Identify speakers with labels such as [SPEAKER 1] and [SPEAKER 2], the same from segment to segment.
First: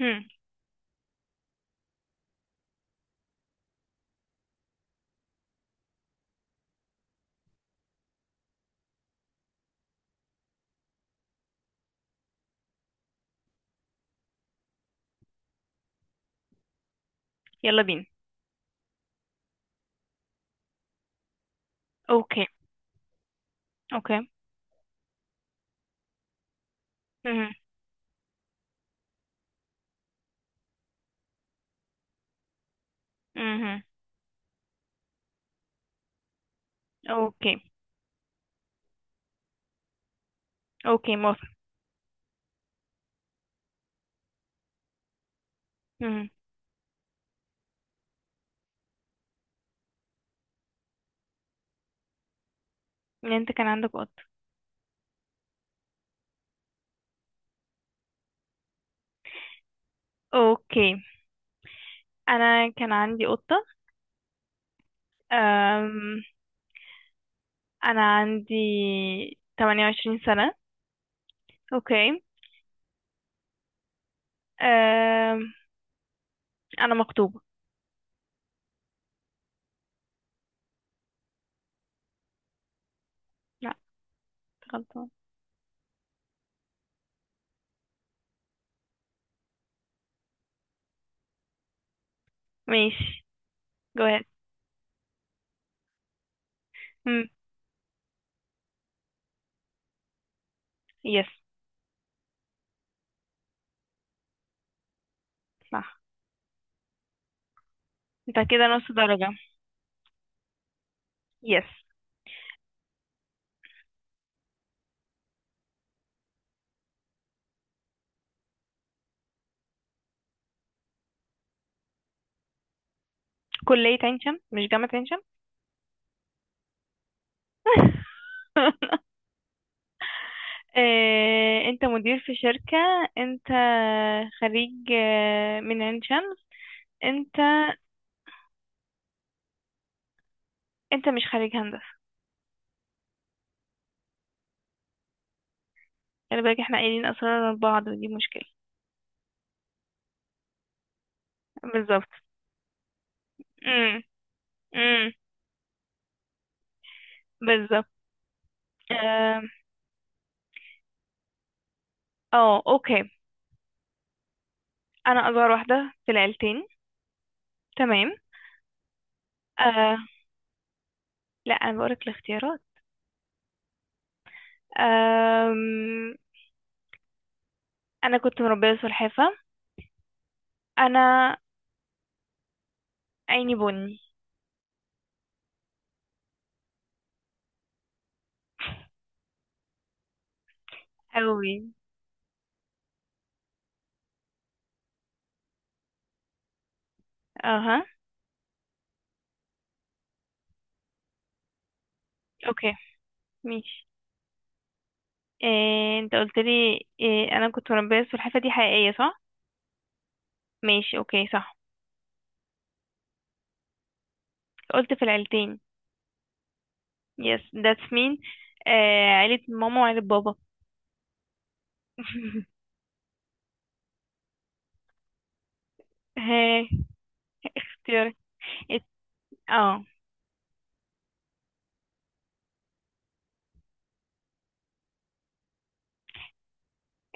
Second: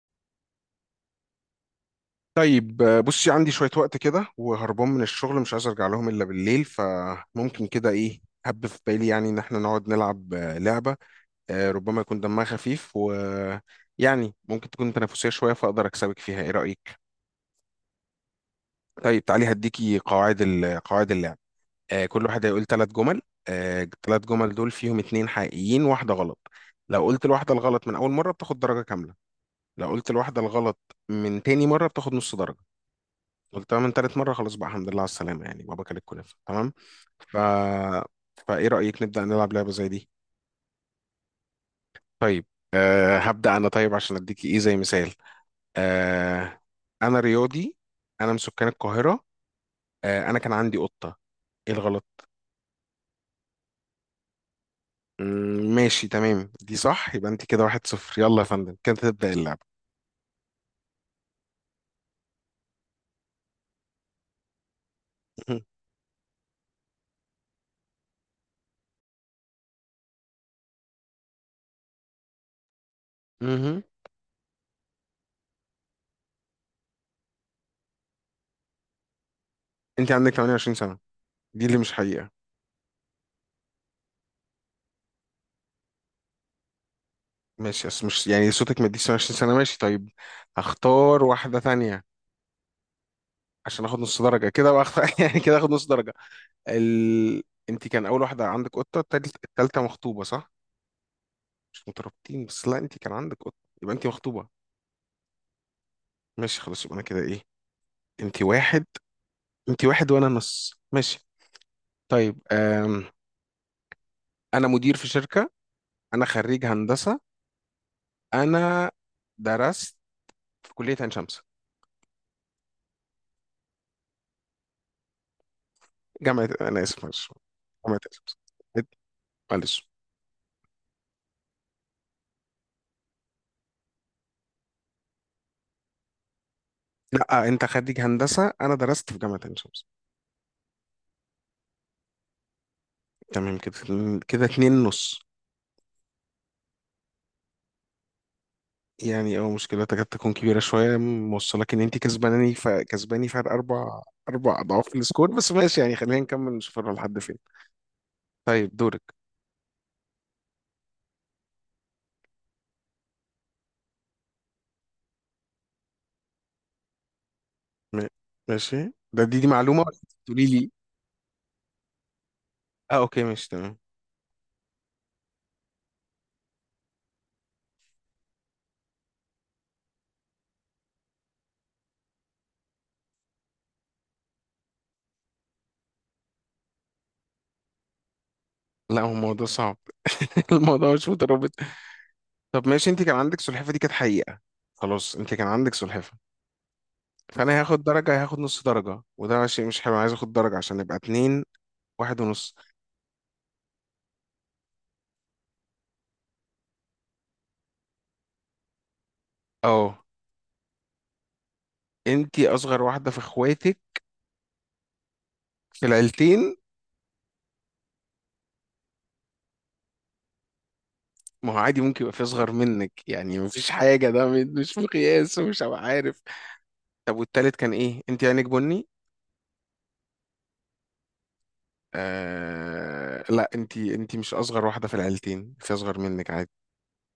[SPEAKER 1] هم.
[SPEAKER 2] طيب، بصي، عندي شوية وقت كده وهربان من الشغل، مش عايز أرجع لهم إلا بالليل، فممكن كده إيه هب في بالي، يعني إن إحنا نقعد نلعب لعبة. ربما يكون دمها خفيف، و يعني ممكن تكون تنافسية شوية فأقدر أكسبك فيها. إيه رأيك؟
[SPEAKER 1] يلا بينا.
[SPEAKER 2] طيب تعالي هديكي قواعد قواعد اللعب. كل واحد
[SPEAKER 1] اوكي.
[SPEAKER 2] هيقول ثلاث جمل. الثلاث
[SPEAKER 1] اوكي.
[SPEAKER 2] جمل دول فيهم اتنين حقيقيين واحدة غلط. لو قلت
[SPEAKER 1] مهم.
[SPEAKER 2] الواحدة الغلط من أول مرة بتاخد درجة كاملة. لو قلت الواحدة الغلط من تاني مرة بتاخد نص درجة. قلتها
[SPEAKER 1] مهم.
[SPEAKER 2] من تالت مرة خلاص بقى الحمد لله على السلامة، يعني بابا كان الكنافة تمام. ف...
[SPEAKER 1] اوكي.
[SPEAKER 2] فإيه رأيك نبدأ نلعب لعبة زي دي؟
[SPEAKER 1] اوكي، موافق.
[SPEAKER 2] طيب، هبدأ أنا، طيب عشان أديكي إيه زي مثال.
[SPEAKER 1] مهم.
[SPEAKER 2] أه أنا رياضي. أنا من سكان القاهرة. أنا كان عندي قطة. إيه الغلط؟
[SPEAKER 1] ان انت كان عندك قطة.
[SPEAKER 2] ماشي تمام، دي صح. يبقى أنت كده واحد صفر، يلا يا فندم كده تبدأ اللعبة.
[SPEAKER 1] اوكي. انا كان عندي قطة. أم... انا عندي 28 سنة. اوكي.
[SPEAKER 2] مهم.
[SPEAKER 1] أم... انا مخطوبة.
[SPEAKER 2] أنت عندك 28 سنة، دي اللي مش حقيقة.
[SPEAKER 1] لا، غلطان.
[SPEAKER 2] ماشي، أصل مش يعني صوتك ما يديش 28 سنة، ماشي طيب، هختار واحدة تانية
[SPEAKER 1] ماشي.
[SPEAKER 2] عشان اخد
[SPEAKER 1] go
[SPEAKER 2] نص
[SPEAKER 1] ahead.
[SPEAKER 2] درجه كده بقى. يعني كده اخد نص درجه.
[SPEAKER 1] هم.
[SPEAKER 2] ال... انت كان اول واحده عندك قطه، التالته مخطوبه، صح؟
[SPEAKER 1] يس.
[SPEAKER 2] مش مترابطين بس، لا انت كان عندك قطه، يبقى انت مخطوبه.
[SPEAKER 1] صح.
[SPEAKER 2] ماشي خلاص، يبقى انا كده ايه؟
[SPEAKER 1] انت
[SPEAKER 2] انت
[SPEAKER 1] كده
[SPEAKER 2] واحد
[SPEAKER 1] نص درجة.
[SPEAKER 2] انت واحد وانا نص، ماشي.
[SPEAKER 1] يس.
[SPEAKER 2] طيب انا مدير في شركه. انا خريج هندسه. انا درست في كليه عين شمس.
[SPEAKER 1] كلية عين شمس مش جامعة عين
[SPEAKER 2] جامعه، انا اسف معلش.
[SPEAKER 1] شمس.
[SPEAKER 2] جامعه عين شمس. معلش.
[SPEAKER 1] آه، انت مدير في شركة. انت خريج من عين شمس. انت
[SPEAKER 2] لا انت خريج هندسه، انا درست في جامعه عين شمس.
[SPEAKER 1] انت مش خريج هندسة.
[SPEAKER 2] تمام كده، كده اتنين نص.
[SPEAKER 1] خلي بالك، احنا قايلين اسرار بعض ودي مشكلة.
[SPEAKER 2] يعني اه مشكلة تكاد تكون كبيرة شوية موصلك ان انت
[SPEAKER 1] بالظبط.
[SPEAKER 2] كسباناني، كسباني فرق
[SPEAKER 1] امم.
[SPEAKER 2] اربع اضعاف
[SPEAKER 1] امم.
[SPEAKER 2] السكور، بس ماشي يعني، خلينا نكمل نشوف هنروح لحد فين.
[SPEAKER 1] بالظبط.
[SPEAKER 2] طيب دورك.
[SPEAKER 1] اه. آه، اوكي. انا اصغر واحدة في العيلتين.
[SPEAKER 2] م...
[SPEAKER 1] تمام.
[SPEAKER 2] ماشي ده، دي معلومة،
[SPEAKER 1] آه.
[SPEAKER 2] ولا تقولي لي؟
[SPEAKER 1] لا، انا بقولك الاختيارات.
[SPEAKER 2] اه اوكي ماشي تمام.
[SPEAKER 1] آم، انا كنت مربية سلحفة. انا عيني بني.
[SPEAKER 2] لا هو الموضوع صعب. الموضوع مش مترابط.
[SPEAKER 1] اوي.
[SPEAKER 2] طب ماشي، انت كان عندك سلحفة، دي كانت حقيقة. خلاص، انت كان عندك سلحفة، فانا هاخد
[SPEAKER 1] اها.
[SPEAKER 2] درجة، هاخد نص درجة، وده شيء مش حلو، عايز اخد درجة عشان نبقى اتنين واحد ونص.
[SPEAKER 1] اوكي، ماشي. إيه، انت قلت لي إيه؟ انا كنت مربيه السلحفاه، دي حقيقيه صح؟
[SPEAKER 2] اه،
[SPEAKER 1] ماشي، اوكي، صح.
[SPEAKER 2] انت اصغر واحدة في اخواتك،
[SPEAKER 1] قلت في العيلتين.
[SPEAKER 2] في العيلتين.
[SPEAKER 1] يس، ذاتس مين. آه، عيله ماما وعيله بابا.
[SPEAKER 2] ما هو عادي، ممكن يبقى في اصغر منك، يعني مفيش حاجه، ده مش مقياس ومش هبقى عارف.
[SPEAKER 1] ها.
[SPEAKER 2] طب والتالت كان ايه؟
[SPEAKER 1] اختيارك.
[SPEAKER 2] انت عينك
[SPEAKER 1] ات-
[SPEAKER 2] بني.
[SPEAKER 1] اه.
[SPEAKER 2] لا انت، مش اصغر واحده في العيلتين، في اصغر منك عادي.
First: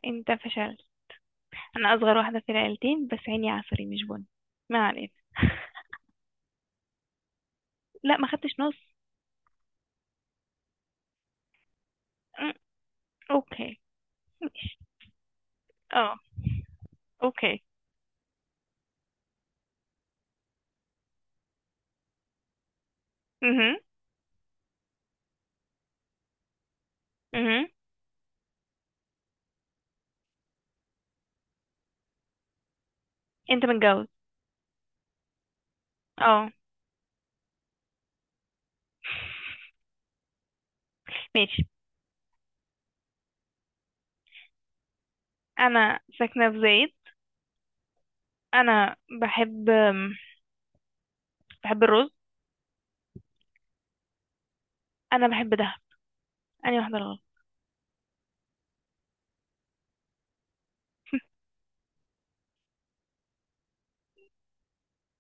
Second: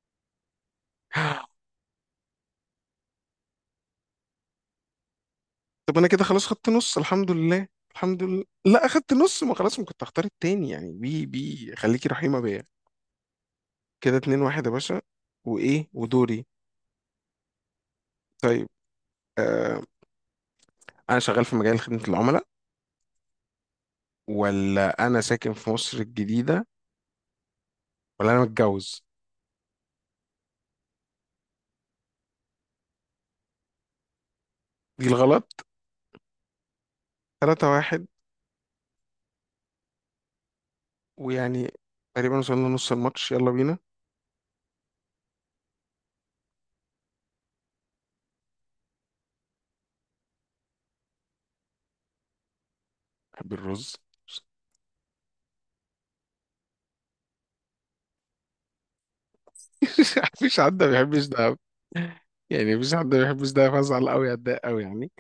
[SPEAKER 1] انت فشلت. انا اصغر واحده في العيلتين بس عيني عسلي مش بني. ما علينا.
[SPEAKER 2] طب انا كده خلاص خدت نص، الحمد لله
[SPEAKER 1] لا،
[SPEAKER 2] الحمد
[SPEAKER 1] ما
[SPEAKER 2] لله.
[SPEAKER 1] خدتش
[SPEAKER 2] لا
[SPEAKER 1] نص.
[SPEAKER 2] اخدت نص، ما خلاص ما كنت هختار التاني يعني، بي خليكي رحيمه
[SPEAKER 1] م،.
[SPEAKER 2] بيا.
[SPEAKER 1] اوكي.
[SPEAKER 2] كده اتنين واحد يا باشا. وايه
[SPEAKER 1] اه.
[SPEAKER 2] ودوري.
[SPEAKER 1] اوكي.
[SPEAKER 2] طيب آه... انا شغال في مجال خدمه العملاء.
[SPEAKER 1] اها.
[SPEAKER 2] ولا انا ساكن في مصر الجديده.
[SPEAKER 1] اها.
[SPEAKER 2] ولا انا متجوز.
[SPEAKER 1] انت متجوز.
[SPEAKER 2] دي الغلط.
[SPEAKER 1] اه.
[SPEAKER 2] تلاتة واحد.
[SPEAKER 1] ماشي.
[SPEAKER 2] ويعني تقريبا وصلنا نص الماتش، يلا بينا.
[SPEAKER 1] انا ساكنه في زايد. انا بحب. الرز.
[SPEAKER 2] بحب الرز.
[SPEAKER 1] انا بحب دهب. انهي واحده الغلط؟
[SPEAKER 2] مفيش حد ما بيحبش ده، يعني مفيش حد ما بيحبش ده فازعل قوي اتضايق قوي يعني.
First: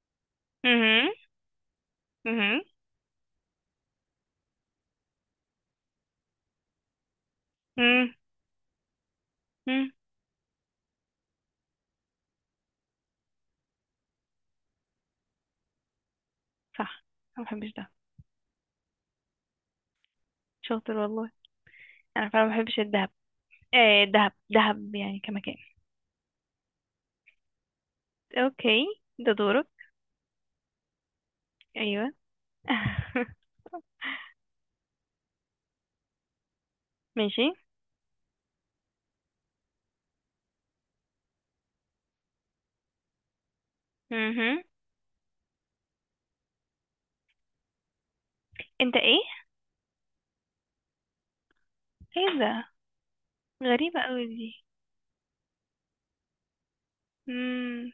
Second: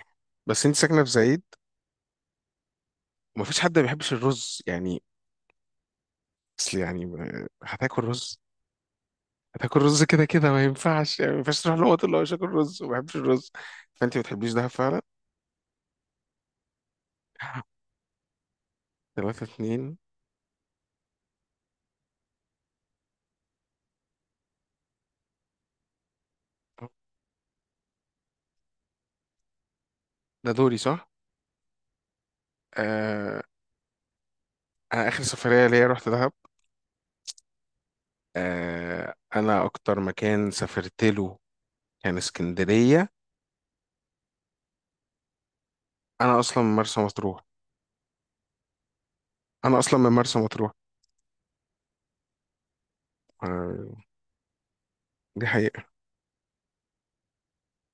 [SPEAKER 2] بس انت ساكنة في
[SPEAKER 1] مهم.
[SPEAKER 2] زايد،
[SPEAKER 1] مهم.
[SPEAKER 2] ومفيش حد ما بيحبش الرز يعني. اصل يعني هتاكل
[SPEAKER 1] مم.
[SPEAKER 2] رز، هتاكل
[SPEAKER 1] امم.
[SPEAKER 2] رز كده كده، ما ينفعش، يعني ما ينفعش تروح لهم وتقول له مش هاكل رز وما بحبش الرز، فانت ما بتحبيش ده فعلا.
[SPEAKER 1] صح. انا ما بحبش دهب.
[SPEAKER 2] تلاتة اتنين.
[SPEAKER 1] شاطر والله. انا فعلا ما بحبش الدهب. ايه دهب، دهب يعني كمكان. اوكي، ده دورك.
[SPEAKER 2] ده دوري، صح؟
[SPEAKER 1] ايوه.
[SPEAKER 2] آه أنا آخر سفرية ليا رحت دهب.
[SPEAKER 1] ماشي.
[SPEAKER 2] أنا أكتر مكان سافرت له كان اسكندرية.
[SPEAKER 1] مهم.
[SPEAKER 2] أنا أصلا من مرسى مطروح.
[SPEAKER 1] انت ايه؟
[SPEAKER 2] أنا أصلا من مرسى مطروح.
[SPEAKER 1] ايه ده؟
[SPEAKER 2] آه،
[SPEAKER 1] غريبه قوي دي.
[SPEAKER 2] دي حقيقة.
[SPEAKER 1] امم.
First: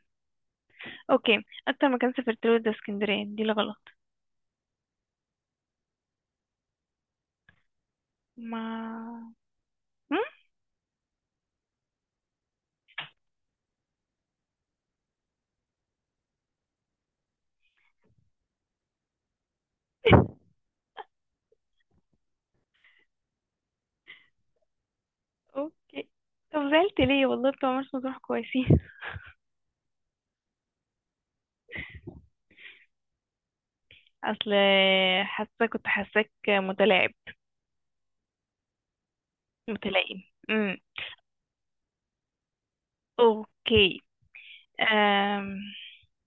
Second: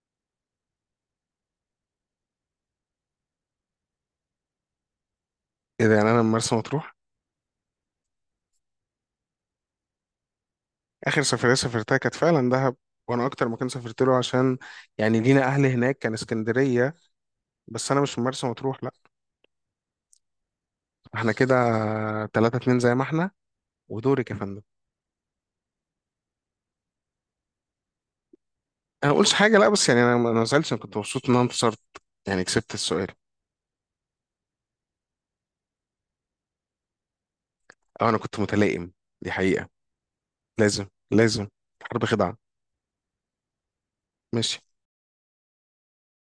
[SPEAKER 1] اوكي، اكتر مكان سافرت له ده اسكندريه، دي الغلط.
[SPEAKER 2] إيه ده، يعني أنا من مرسى مطروح.
[SPEAKER 1] ما. مم؟
[SPEAKER 2] آخر سفرية سافرتها كانت فعلا دهب. وأنا أكتر مكان سافرت له، عشان يعني لينا أهل هناك، كان اسكندرية. بس أنا مش من مرسى مطروح لأ. إحنا كده تلاتة اتنين زي ما إحنا. ودورك يا فندم.
[SPEAKER 1] اوكي. طب زعلت ليه؟ والله بتوع مرسى مطروح كويسين.
[SPEAKER 2] أنا ما قلتش حاجة لأ، بس يعني أنا ما زعلتش، أنا كنت مبسوط إن أنا انتصرت، يعني كسبت السؤال.
[SPEAKER 1] اصل، حاسه كنت حاساك متلاعب.
[SPEAKER 2] أو أنا كنت متلائم، دي حقيقة.
[SPEAKER 1] متلائم. امم.
[SPEAKER 2] لازم لازم، حرب خدعة.
[SPEAKER 1] اوكي.
[SPEAKER 2] ماشي.
[SPEAKER 1] أم.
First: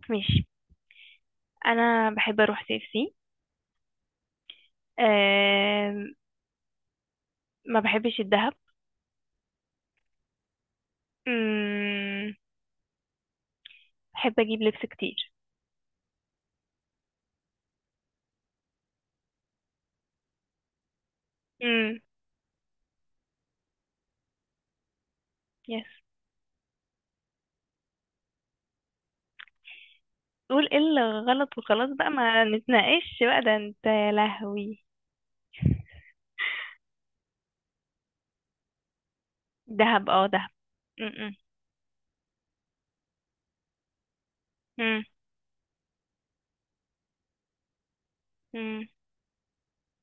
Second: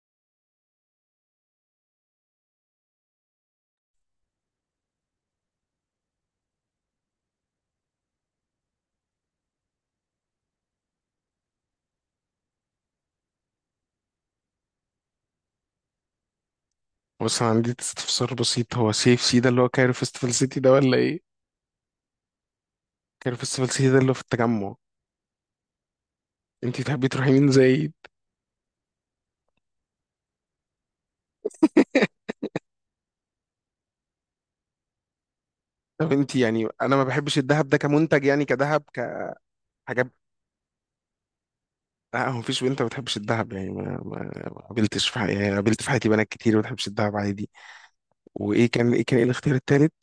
[SPEAKER 1] ماشي. انا بحب اروح سي اف سي. أم. ما بحبش الذهب. امم. بحب اجيب لبس كتير.
[SPEAKER 2] بص انا عندي استفسار بسيط، هو سي اف سي ده اللي هو كايرو فيستيفال سيتي ده، ولا ايه؟
[SPEAKER 1] امم.
[SPEAKER 2] كايرو فيستيفال سيتي ده اللي هو في التجمع.
[SPEAKER 1] يس.
[SPEAKER 2] انت تحبي تروحي مين زي.
[SPEAKER 1] قول ايه اللي غلط وخلاص بقى، ما نتناقش بقى ده، انت يا لهوي.
[SPEAKER 2] طب انت يعني، انا ما بحبش الذهب ده كمنتج، يعني كذهب كحاجات.
[SPEAKER 1] دهب، اه دهب. امم.
[SPEAKER 2] لا، هو مفيش بنت ما بتحبش الذهب يعني، ما
[SPEAKER 1] امم.
[SPEAKER 2] قابلتش في حياتي، يعني قابلت في حياتي بنات كتير ما بتحبش الذهب عادي. وايه
[SPEAKER 1] أمم.
[SPEAKER 2] كان ايه، كان ايه الاختيار التالت؟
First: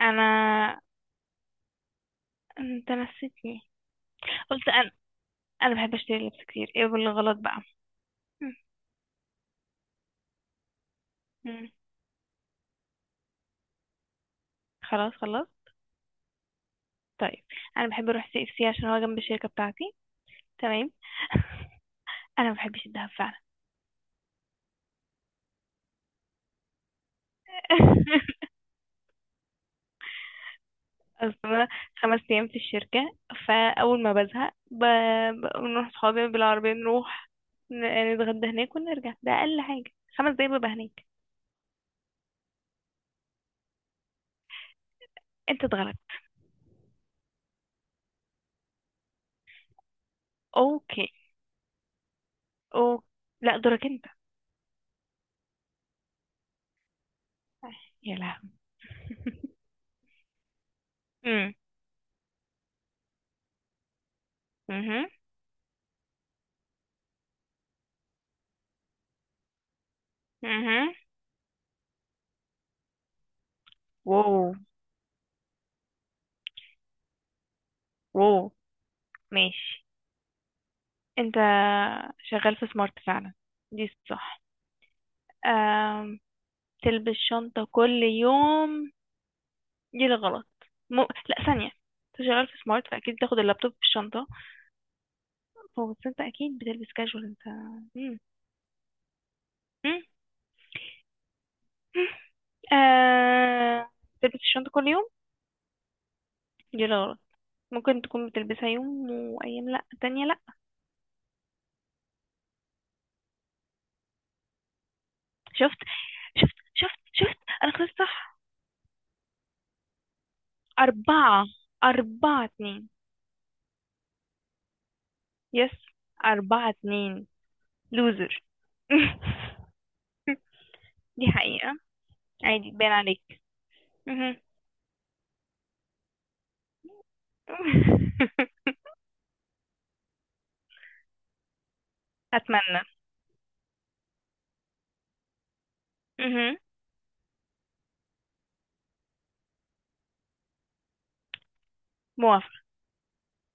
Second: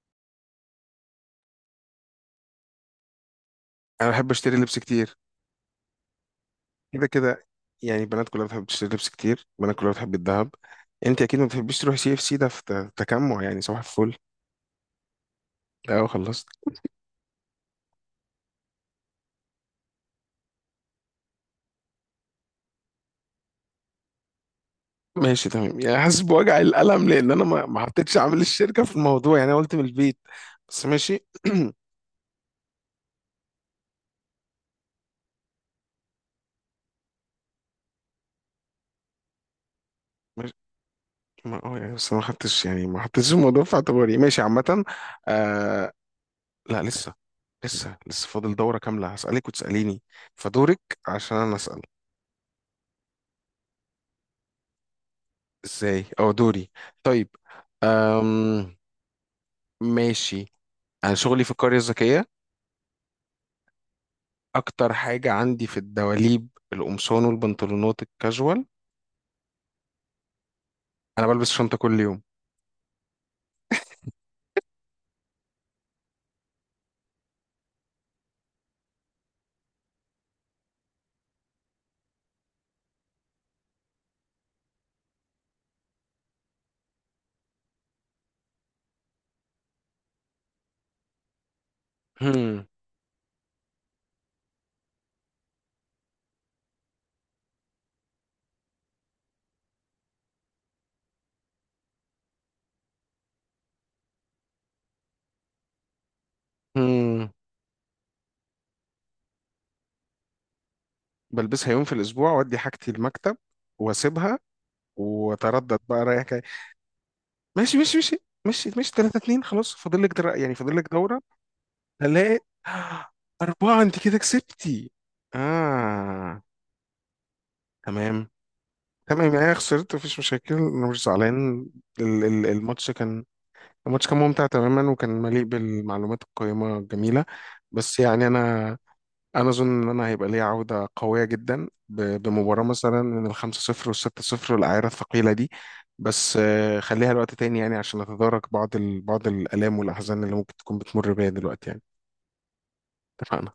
[SPEAKER 1] انا. انت نسيتني.
[SPEAKER 2] انا بحب اشتري
[SPEAKER 1] قلت
[SPEAKER 2] لبس
[SPEAKER 1] انا.
[SPEAKER 2] كتير.
[SPEAKER 1] انا بحب اشتري لبس كتير، ايه
[SPEAKER 2] كده
[SPEAKER 1] اللي غلط
[SPEAKER 2] كده
[SPEAKER 1] بقى؟
[SPEAKER 2] يعني، البنات كلها بتحب تشتري لبس كتير، البنات كلها بتحب الذهب. انت اكيد ما
[SPEAKER 1] أمم.
[SPEAKER 2] بتحبيش تروحي سي اف سي ده، في تجمع يعني صباح الفل.
[SPEAKER 1] خلاص خلاص.
[SPEAKER 2] لا خلصت.
[SPEAKER 1] طيب. انا بحب اروح سي اف سي عشان هو جنب الشركه بتاعتي. تمام. انا ما بحبش الدهب فعلا.
[SPEAKER 2] ماشي تمام، يعني حاسس بوجع القلم لان انا ما حطيتش عامل الشركه في الموضوع، يعني انا قلت من البيت. بس ماشي.
[SPEAKER 1] اصل انا خمس ايام في الشركه. فاول ما بزهق بنروح صحابي بالعربيه، نروح نتغدى هناك ونرجع. ده اقل حاجه، خمس دقايق
[SPEAKER 2] ماشي.
[SPEAKER 1] ببقى هناك.
[SPEAKER 2] ما اه يعني بس ما حطيتش الموضوع في اعتباري، ماشي عامه.
[SPEAKER 1] انت
[SPEAKER 2] آه،
[SPEAKER 1] اتغلبت.
[SPEAKER 2] لا لسه لسه فاضل دوره كامله، هسالك وتساليني، فدورك
[SPEAKER 1] اوكي.
[SPEAKER 2] عشان انا اسال.
[SPEAKER 1] او. لا، دورك انت.
[SPEAKER 2] ازاي؟ او دوري. طيب
[SPEAKER 1] يا لهوي.
[SPEAKER 2] أم ماشي. انا شغلي في
[SPEAKER 1] امم.
[SPEAKER 2] القريه الذكيه. اكتر
[SPEAKER 1] امم.
[SPEAKER 2] حاجه عندي في الدواليب القمصان والبنطلونات الكاجوال.
[SPEAKER 1] امم.
[SPEAKER 2] انا بلبس شنطه كل يوم.
[SPEAKER 1] واو. واو. ماشي. انت شغال في سمارت فعلا، دي صح. آم، تلبس شنطة كل يوم، دي الغلط. لا، ثانية، انت شغال في سمارت فأكيد بتاخد اللابتوب في الشنطة. هو بس انت أكيد بتلبس كاجوال انت. مم. مم. آه... تلبس الشنطة كل يوم، دي الغلط.
[SPEAKER 2] مم.
[SPEAKER 1] ممكن تكون بتلبسها يوم وأيام لأ تانية لأ.
[SPEAKER 2] بلبسها يوم في الاسبوع وادي حاجتي المكتب، واسيبها، واتردد
[SPEAKER 1] شفت
[SPEAKER 2] بقى رايح جاي.
[SPEAKER 1] شفت شفت، أنا
[SPEAKER 2] ماشي
[SPEAKER 1] كنت
[SPEAKER 2] ماشي ماشي،
[SPEAKER 1] صح.
[SPEAKER 2] ماشي ماشي 3 2، خلاص فاضل لك يعني فاضل لك دوره.
[SPEAKER 1] أربعة.
[SPEAKER 2] هلاقي.
[SPEAKER 1] أربعة اتنين.
[SPEAKER 2] أربعة، أنت كده كسبتي.
[SPEAKER 1] يس.
[SPEAKER 2] آه،
[SPEAKER 1] أربعة اتنين.
[SPEAKER 2] تمام
[SPEAKER 1] لوزر.
[SPEAKER 2] تمام، يعني أنا خسرت، مفيش مشاكل، أنا مش
[SPEAKER 1] دي
[SPEAKER 2] زعلان.
[SPEAKER 1] حقيقة.
[SPEAKER 2] ال- ال-
[SPEAKER 1] عادي،
[SPEAKER 2] الماتش
[SPEAKER 1] باين
[SPEAKER 2] كان
[SPEAKER 1] عليك.
[SPEAKER 2] الماتش كان
[SPEAKER 1] مهم.
[SPEAKER 2] ممتع تماما، وكان مليء بالمعلومات القيمة الجميلة. بس يعني أنا، اظن ان انا هيبقى ليا عوده قويه جدا، بمباراه
[SPEAKER 1] أتمنى.
[SPEAKER 2] مثلا من الخمسة صفر والستة صفر والاعيره الثقيله دي. بس
[SPEAKER 1] مهم.
[SPEAKER 2] خليها لوقت تاني، يعني عشان نتدارك بعض بعض الالام والاحزان اللي ممكن تكون بتمر بيها دلوقتي يعني.
[SPEAKER 1] موافقة.
[SPEAKER 2] اتفقنا.